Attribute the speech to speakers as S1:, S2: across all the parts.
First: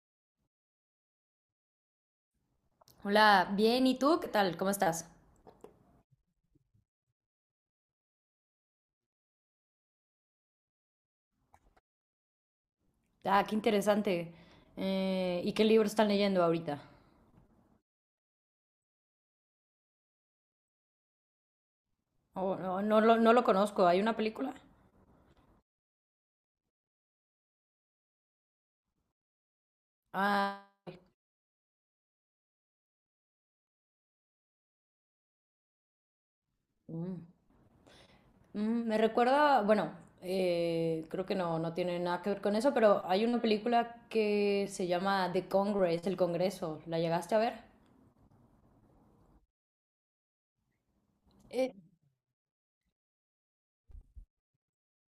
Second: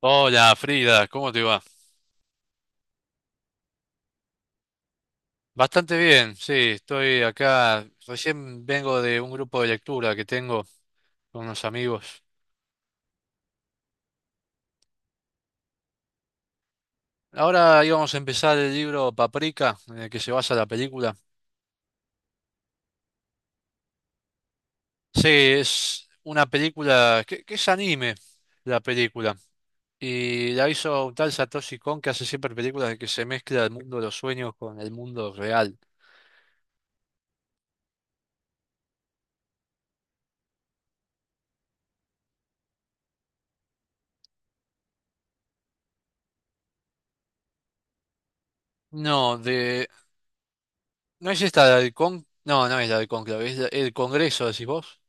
S1: Hola Frida, ¿cómo te va?
S2: Hola, bien, ¿y tú? ¿Qué tal? ¿Cómo estás?
S1: Bastante bien, sí, estoy acá. Recién vengo de un grupo de lectura que tengo con unos amigos.
S2: Ah, qué interesante. ¿Y qué libro están leyendo ahorita?
S1: Ahora íbamos a empezar el libro Paprika, en el que se basa la película.
S2: Oh, no lo conozco. ¿Hay una película?
S1: Sí, es una película que es anime, la película. Y
S2: Ah,
S1: la hizo un tal Satoshi Kon que hace siempre películas en que se mezcla el mundo de los sueños con el mundo real.
S2: mm, Me recuerda, bueno, creo que no tiene nada que ver con eso, pero hay una película que se llama The Congress, El Congreso. ¿La llegaste a ver?
S1: No, ¿no es esta
S2: Eh,
S1: la del Con? No, no es la del Conclave, es el Congreso, decís vos.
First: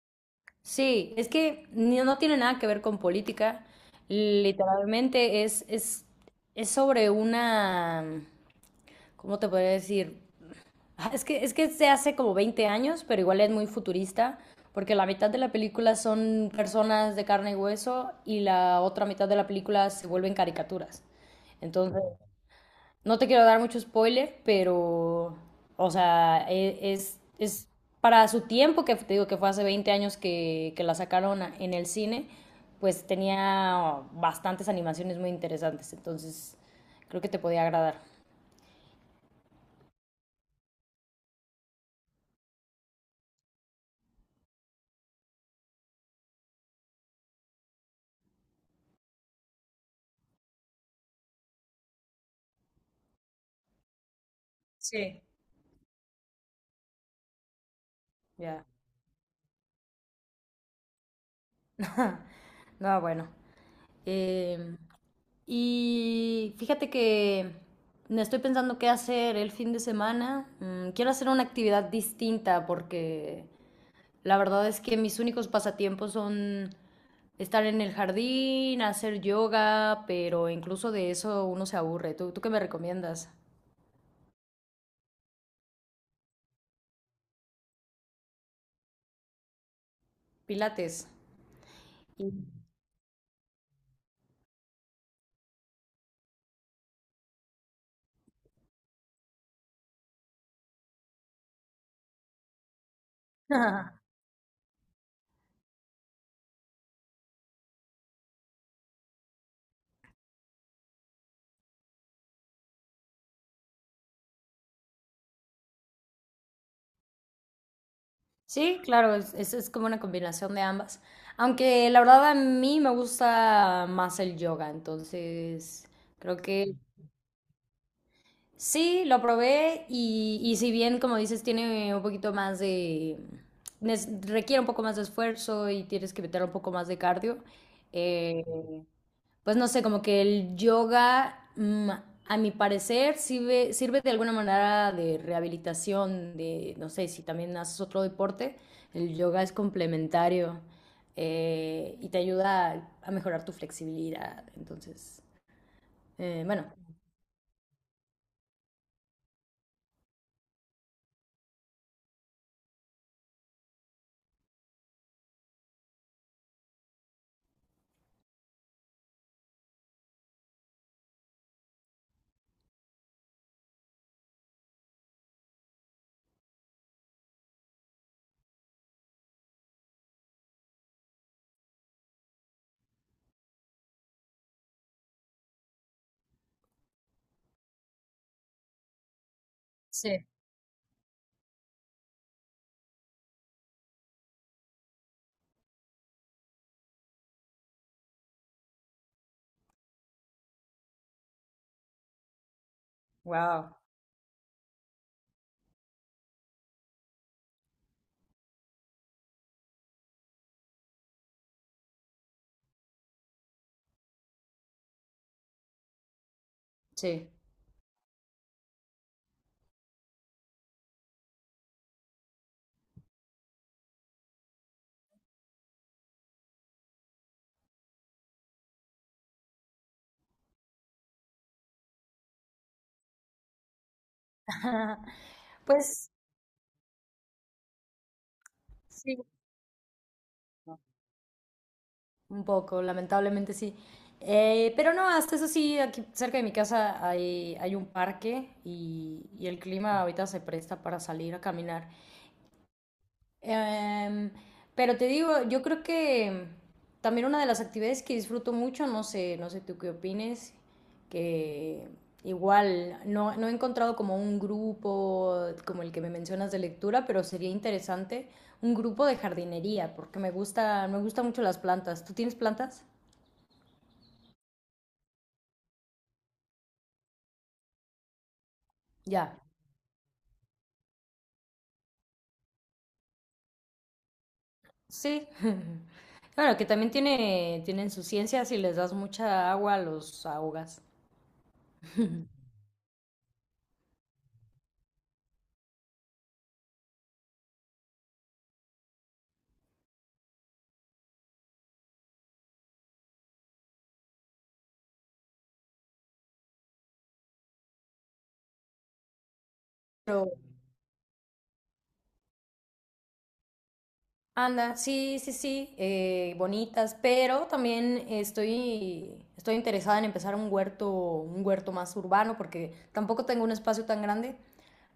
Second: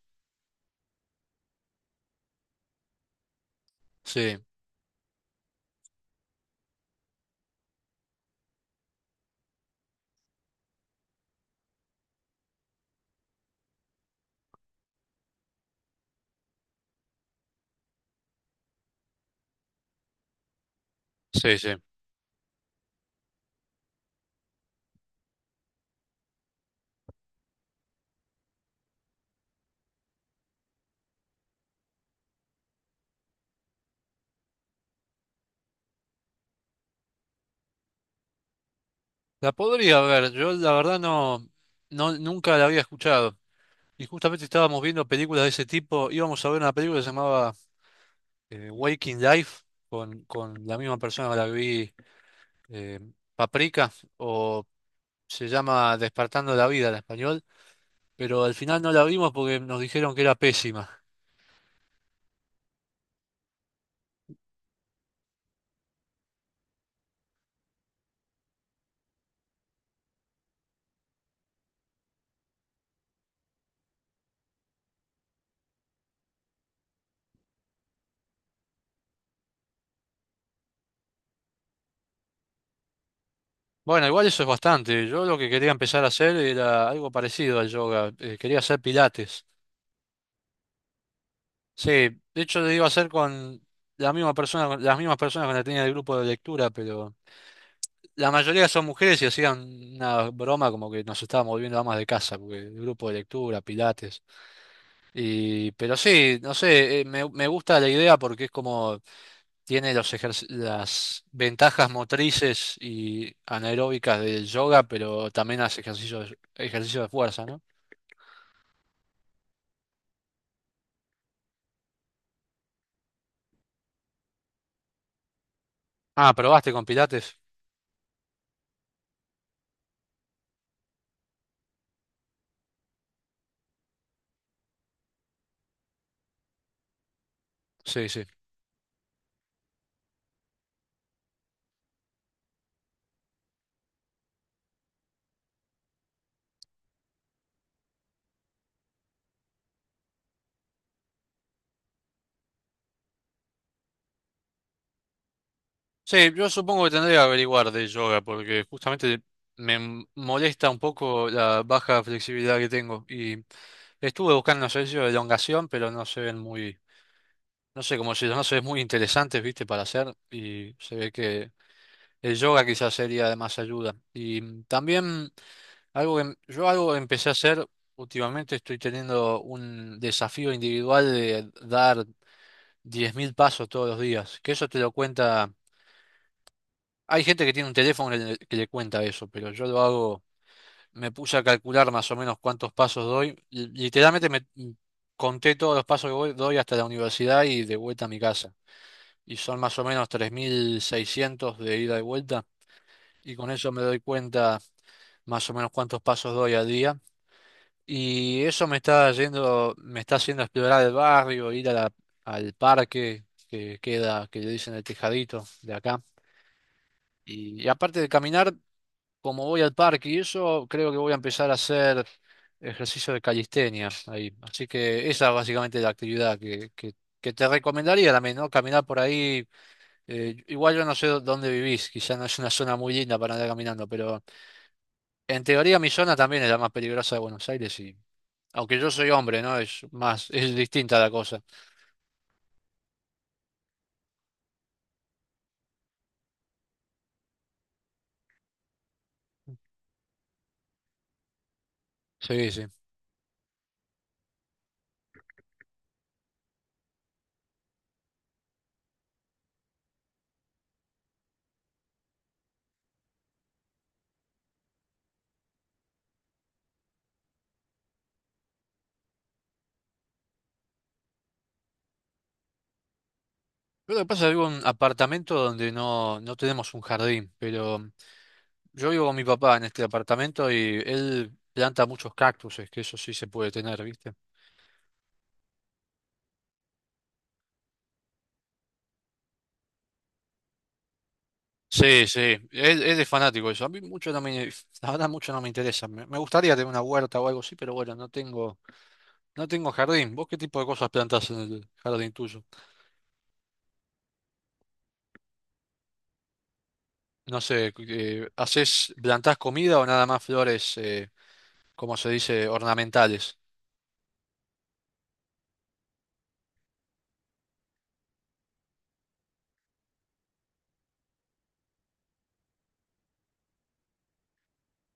S2: Sí, es que ni- no tiene nada que ver con política.
S1: Sí,
S2: Literalmente es sobre una... ¿cómo te podría decir? Ah, es que se hace como 20 años, pero igual es muy futurista, porque la mitad de la película son personas de carne y hueso y la otra mitad de la película se vuelven caricaturas.
S1: sí, sí.
S2: Entonces, no te quiero dar mucho spoiler, pero, o sea, es para su tiempo, que te digo que fue hace 20 años que la sacaron en el cine, pues tenía bastantes animaciones muy interesantes, entonces creo que te podía agradar.
S1: La podría ver, yo la verdad no, no, nunca la había escuchado. Y justamente estábamos viendo películas de ese tipo, íbamos a ver una película que se llamaba Waking Life, con la misma persona que la que vi, eh, Paprika, o
S2: Sí.
S1: se llama Despertando la Vida en español, pero al
S2: Ya.
S1: final no la vimos porque nos dijeron que era pésima.
S2: No, bueno. Em, y fíjate que me estoy pensando qué hacer el fin de semana. Mm, quiero hacer una actividad distinta porque la verdad es que mis únicos pasatiempos son estar en el jardín, hacer yoga, pero incluso de eso uno se aburre. ¿Tú qué me recomiendas?
S1: Bueno, igual eso es bastante, yo lo que quería empezar a hacer era algo parecido al yoga, quería hacer pilates.
S2: Pilates.
S1: Sí, de
S2: Y-
S1: hecho lo iba a hacer con la misma persona, con las mismas personas con las que tenía el grupo de lectura, pero la mayoría son mujeres y hacían una broma como que nos estábamos volviendo amas de casa, porque el grupo de lectura, pilates. Y, pero sí, no sé, me gusta la idea porque es como tiene los las ventajas motrices y anaeróbicas del yoga, pero también hace ejercicios, ejercicio de fuerza, ¿no?
S2: Sí, claro, es como una combinación de ambas. Aunque la verdad a mí me gusta más el yoga, entonces
S1: Ah,
S2: creo
S1: ¿probaste
S2: que
S1: con pilates?
S2: sí, lo probé y si bien, como dices, tiene un poquito más de... requiere un poco más de esfuerzo y tienes que meter un poco más de cardio,
S1: Sí, sí.
S2: eh, pues no sé, como que el yoga, mm, a mi parecer, sirve de alguna manera de rehabilitación, de, no sé, si también haces otro deporte, el yoga es complementario, y te ayuda a mejorar tu flexibilidad. Entonces,
S1: Sí, yo
S2: bueno.
S1: supongo que tendría que averiguar de yoga porque justamente me molesta un poco la baja flexibilidad que tengo y estuve buscando unos ejercicios de elongación, pero no se ven muy, no sé, como si no se ven muy interesantes, viste, para hacer y se ve que el yoga quizás sería de más ayuda. Y también algo que yo algo que empecé a hacer últimamente estoy teniendo un desafío individual de dar 10.000 pasos todos los días, que eso te lo cuenta. Hay gente que tiene un teléfono que le cuenta eso, pero yo lo hago,
S2: Sí.
S1: me puse a calcular más o menos cuántos pasos doy. Literalmente conté todos los pasos que doy hasta la universidad y de vuelta a mi casa. Y son más o menos 3.600 de ida y vuelta. Y con eso
S2: Wow.
S1: me doy cuenta más o menos cuántos pasos doy al día. Y eso me está yendo, me está haciendo explorar el barrio, ir a al parque que queda, que le dicen el Tejadito de acá.
S2: Sí.
S1: Y aparte de caminar, como voy al parque y eso, creo que voy a empezar a hacer ejercicio de calistenia ahí. Así que esa es básicamente la actividad que te recomendaría también, ¿no? Caminar por ahí. Igual yo no sé dónde vivís, quizá no es una zona muy linda para andar caminando, pero en teoría mi
S2: Pues
S1: zona también es la más peligrosa de Buenos Aires y aunque yo soy
S2: sí.
S1: hombre, ¿no? Es más, es distinta la cosa.
S2: Un poco, lamentablemente sí. Pero no, hasta eso sí, aquí cerca de mi casa hay un parque y el clima ahorita se presta para salir a caminar.
S1: Sí, sí.
S2: Em, pero te digo, yo creo que también una de las actividades que disfruto mucho, no sé, no sé tú qué opines, que igual no he encontrado como un grupo como el que me mencionas de lectura, pero sería interesante un grupo de jardinería, porque me me gustan mucho las plantas. ¿Tú tienes plantas?
S1: Pero lo que pasa es que vivo en un apartamento donde no, no tenemos un jardín, pero yo vivo con mi
S2: Ya,
S1: papá en este apartamento y él planta muchos cactuses, que eso sí se puede tener, ¿viste?
S2: sí. Claro, que también tienen su ciencia, si les das mucha agua, los ahogas.
S1: Sí, sí, él es fanático de eso. A mí mucho no me, la verdad mucho no me interesa. Me gustaría tener una huerta o algo así, pero bueno, no tengo, no tengo jardín. ¿Vos qué tipo de cosas plantás en el jardín tuyo? No sé, ¿hacés, plantás comida o nada más
S2: Pero,
S1: flores, como se dice, ornamentales?
S2: anda, sí, sí, sí, bonitas, pero también estoy interesada en empezar un huerto más urbano, porque tampoco tengo un espacio tan grande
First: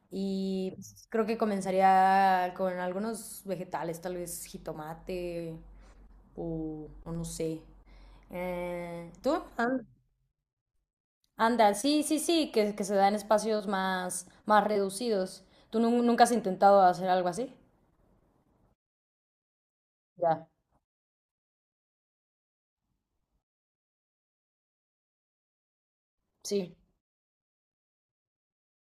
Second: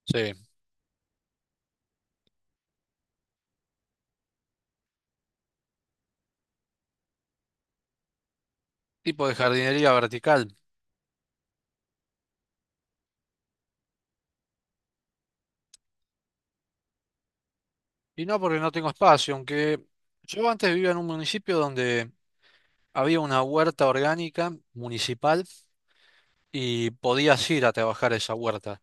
S1: Sí,
S2: y pues, creo que comenzaría con algunos vegetales, tal vez jitomate o no sé.
S1: tipo de
S2: ¿Tú?
S1: jardinería vertical.
S2: Anda, sí, sí, sí, que se da en espacios más, más reducidos. ¿Tú nunca has intentado hacer algo así?
S1: Y no porque no tengo espacio, aunque
S2: Ya,
S1: yo antes vivía en un municipio donde había una huerta orgánica municipal
S2: sí.
S1: y podías ir a trabajar esa huerta.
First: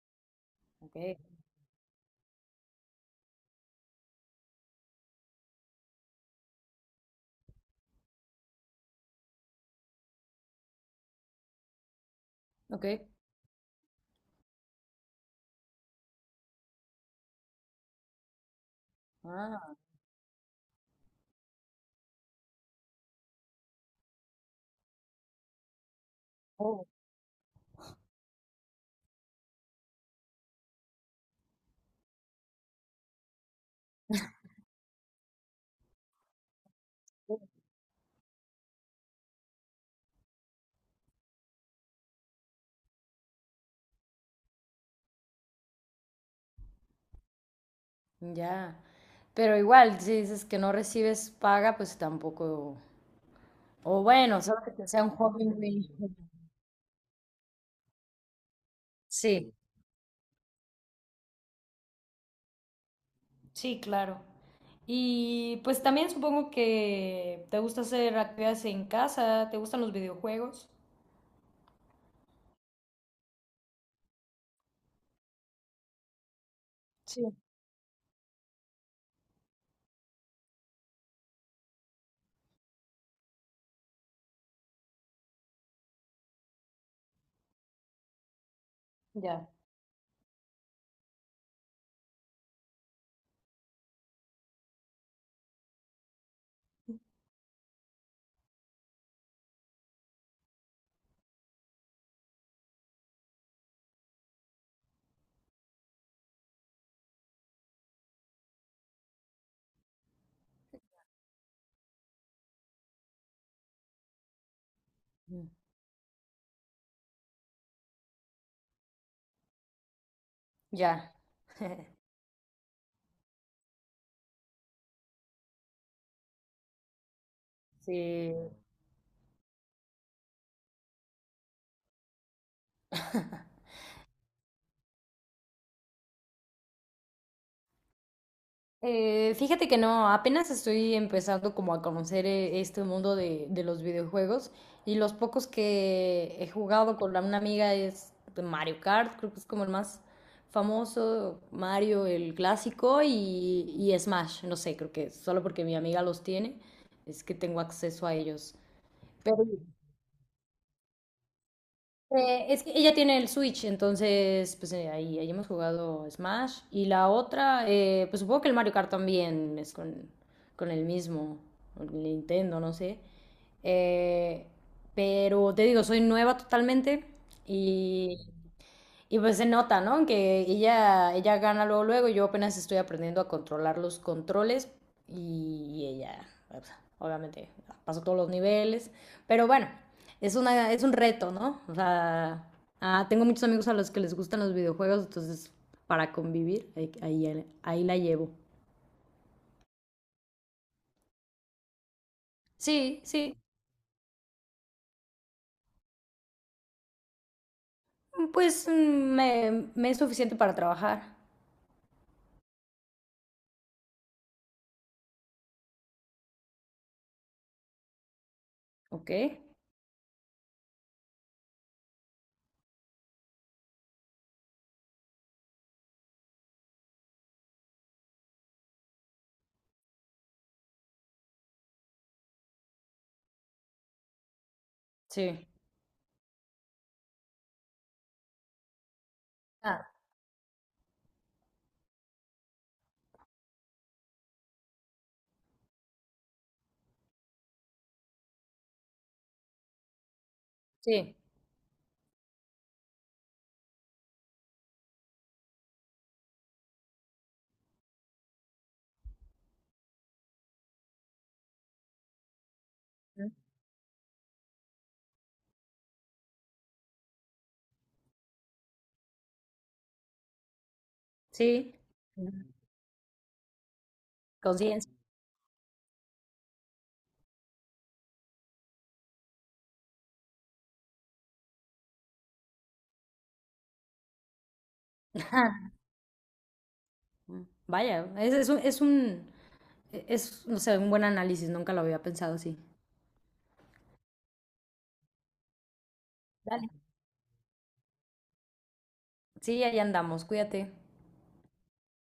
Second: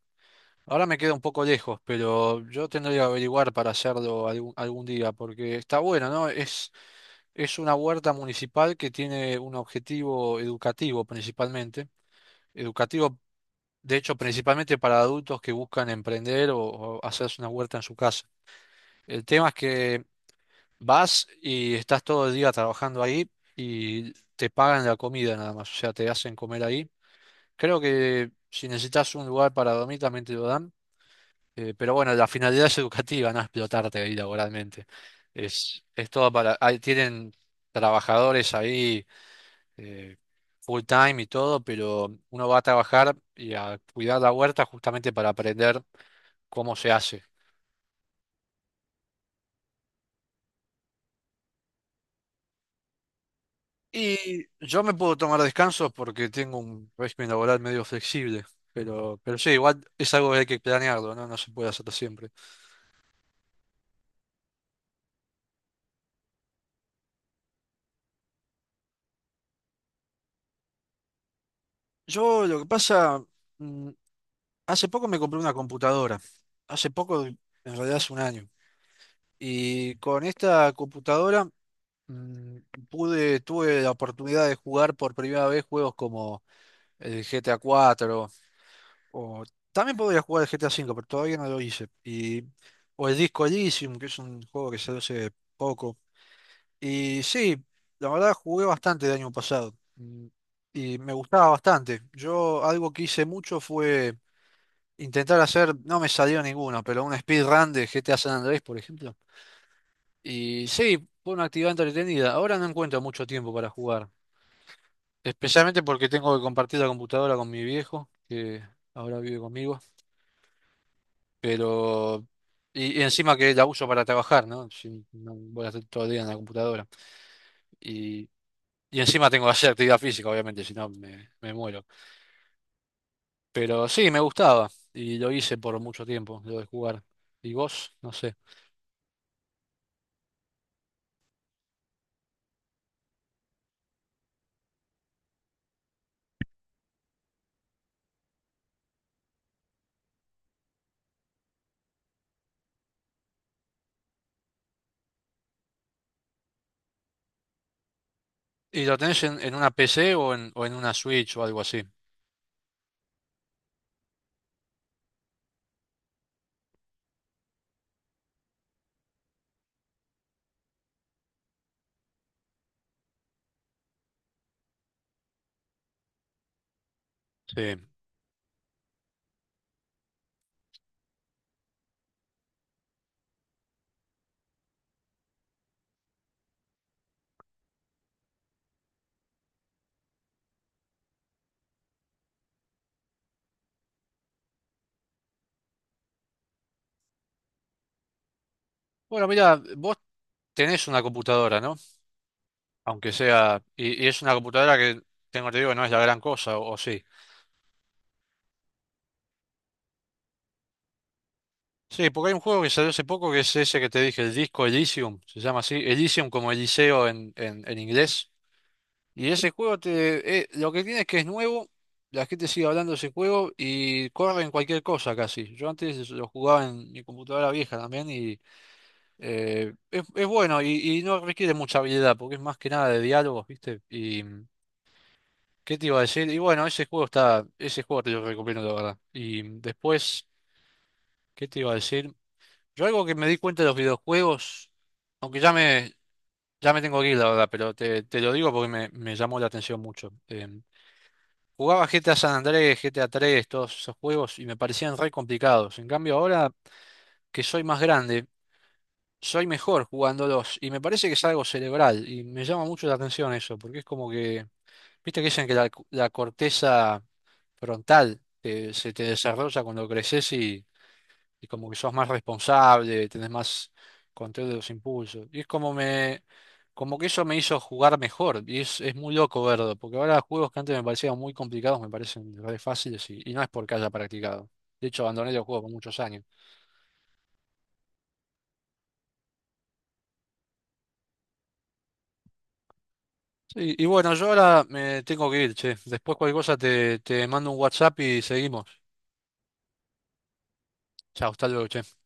S1: Ahora me
S2: Ok,
S1: queda un poco lejos, pero yo tendría que averiguar para hacerlo algún día, porque está bueno, ¿no? Es una huerta municipal que tiene un objetivo educativo principalmente,
S2: ok.
S1: educativo, de hecho, principalmente para adultos que buscan emprender o hacerse una huerta en su casa. El tema es
S2: Ah,
S1: que vas y estás todo el día trabajando ahí y te pagan la comida nada más, o sea, te hacen comer
S2: oh,
S1: ahí. Creo que si necesitas un lugar para dormir también te lo dan, pero bueno, la finalidad es educativa, no explotarte ahí laboralmente. Es todo ahí tienen trabajadores ahí eh, full time y todo, pero uno va a trabajar y a cuidar la huerta justamente para aprender cómo se hace.
S2: ya. Pero igual, si dices que no recibes paga, pues tampoco. O
S1: Y
S2: bueno, solo
S1: yo
S2: que
S1: me
S2: sea un
S1: puedo tomar
S2: hobby muy...
S1: descansos porque tengo un régimen laboral medio flexible, pero sí,
S2: Sí,
S1: igual es algo que hay que planearlo, ¿no? No se puede hacer siempre.
S2: sí, claro. Y pues también supongo que te gusta hacer actividades en casa, te gustan los videojuegos.
S1: Yo lo que pasa... mm, Hace poco me compré una computadora. Hace
S2: Sí,
S1: poco, en realidad hace un año. Y con esta computadora mm, pude, tuve la oportunidad de jugar por primera vez juegos como el GTA 4 o
S2: ya.
S1: también podría jugar el GTA 5 pero todavía no lo hice. Y, o el Disco Elysium, que es un juego que salió hace poco. Y sí, la verdad jugué bastante el año pasado. Y me gustaba bastante. Yo algo que hice mucho fue intentar hacer, no me salió ninguno, pero un speedrun de GTA San Andrés, por ejemplo. Y sí, fue una actividad entretenida. Ahora no encuentro mucho tiempo para jugar,
S2: Mm.
S1: especialmente porque tengo que compartir la computadora con mi viejo, que ahora vive conmigo,
S2: Ya.
S1: pero... Y encima que la uso para trabajar, ¿no? Si no voy a estar todo el día en la computadora. Y,
S2: Sí.
S1: y encima tengo que hacer actividad física, obviamente, si no me muero. Pero sí, me gustaba y lo hice por mucho tiempo, lo de jugar. ¿Y vos? No sé.
S2: Fíjate que no, apenas estoy empezando como a conocer, este mundo de los videojuegos y los pocos que he jugado con una amiga es de Mario Kart, creo que es como el más famoso, Mario el clásico y Smash, no sé, creo que solo porque mi amiga los tiene es que tengo acceso a ellos.
S1: ¿Y lo tenés en una PC o en una Switch o algo así?
S2: Es que ella tiene el Switch, entonces pues ahí hemos jugado Smash. Y la otra, pues supongo que el Mario Kart también es con el mismo, con el Nintendo, no sé. Eh, pero te digo, soy nueva totalmente
S1: Sí.
S2: y y pues se nota, ¿no? Que ella gana luego, luego, yo apenas estoy aprendiendo a controlar los controles y ella, pues, obviamente, pasó todos los niveles, pero bueno, es un reto, ¿no? O sea, tengo muchos amigos a los que les gustan los videojuegos, entonces para convivir, ahí, ahí, ahí la llevo.
S1: Bueno, mira, vos tenés una computadora, ¿no?
S2: Sí,
S1: Aunque
S2: sí,
S1: sea. Y es una computadora que, tengo te digo, no es la gran cosa, o sí.
S2: pues mm, me es suficiente para trabajar,
S1: Sí, porque hay un juego que salió hace poco que es ese que te dije, el disco Elysium, se llama así. Elysium como Eliseo en inglés.
S2: ¿ok?
S1: Y ese juego lo que tiene es que es nuevo, la gente sigue hablando de ese juego y corre en cualquier cosa casi. Yo antes lo jugaba en mi computadora vieja también y es bueno y no requiere mucha habilidad porque es más que nada de diálogos, ¿viste? Y
S2: Sí.
S1: ¿qué te iba a decir? Y bueno, ese juego está, ese juego te lo recomiendo, la verdad. Y
S2: Ah,
S1: después, ¿qué te iba a decir? Yo algo que me di cuenta de los videojuegos, aunque ya me tengo que ir, la verdad, pero te lo digo porque me llamó la atención mucho.
S2: sí,
S1: Jugaba GTA San Andrés, GTA 3, todos esos juegos y me parecían re complicados. En cambio, ahora que soy más grande, soy mejor jugándolos y me parece que es algo cerebral y me llama mucho la atención eso, porque es como que, viste que dicen que la corteza frontal se te desarrolla cuando creces y como que
S2: sí,
S1: sos más responsable, tenés más control de los
S2: conciencia.
S1: impulsos. Y es como como que eso me hizo jugar mejor y es muy loco verlo, porque ahora juegos que antes me parecían muy complicados me parecen re fáciles y no es porque haya practicado. De hecho, abandoné los juegos por muchos años.
S2: Vaya, es un, es, no sé, un buen análisis, nunca lo había pensado así.
S1: Y bueno, yo ahora me tengo que ir, che. Después cualquier cosa
S2: Dale.
S1: te mando un WhatsApp y seguimos.
S2: Sí, ahí andamos, cuídate.
S1: Chao, hasta luego, che.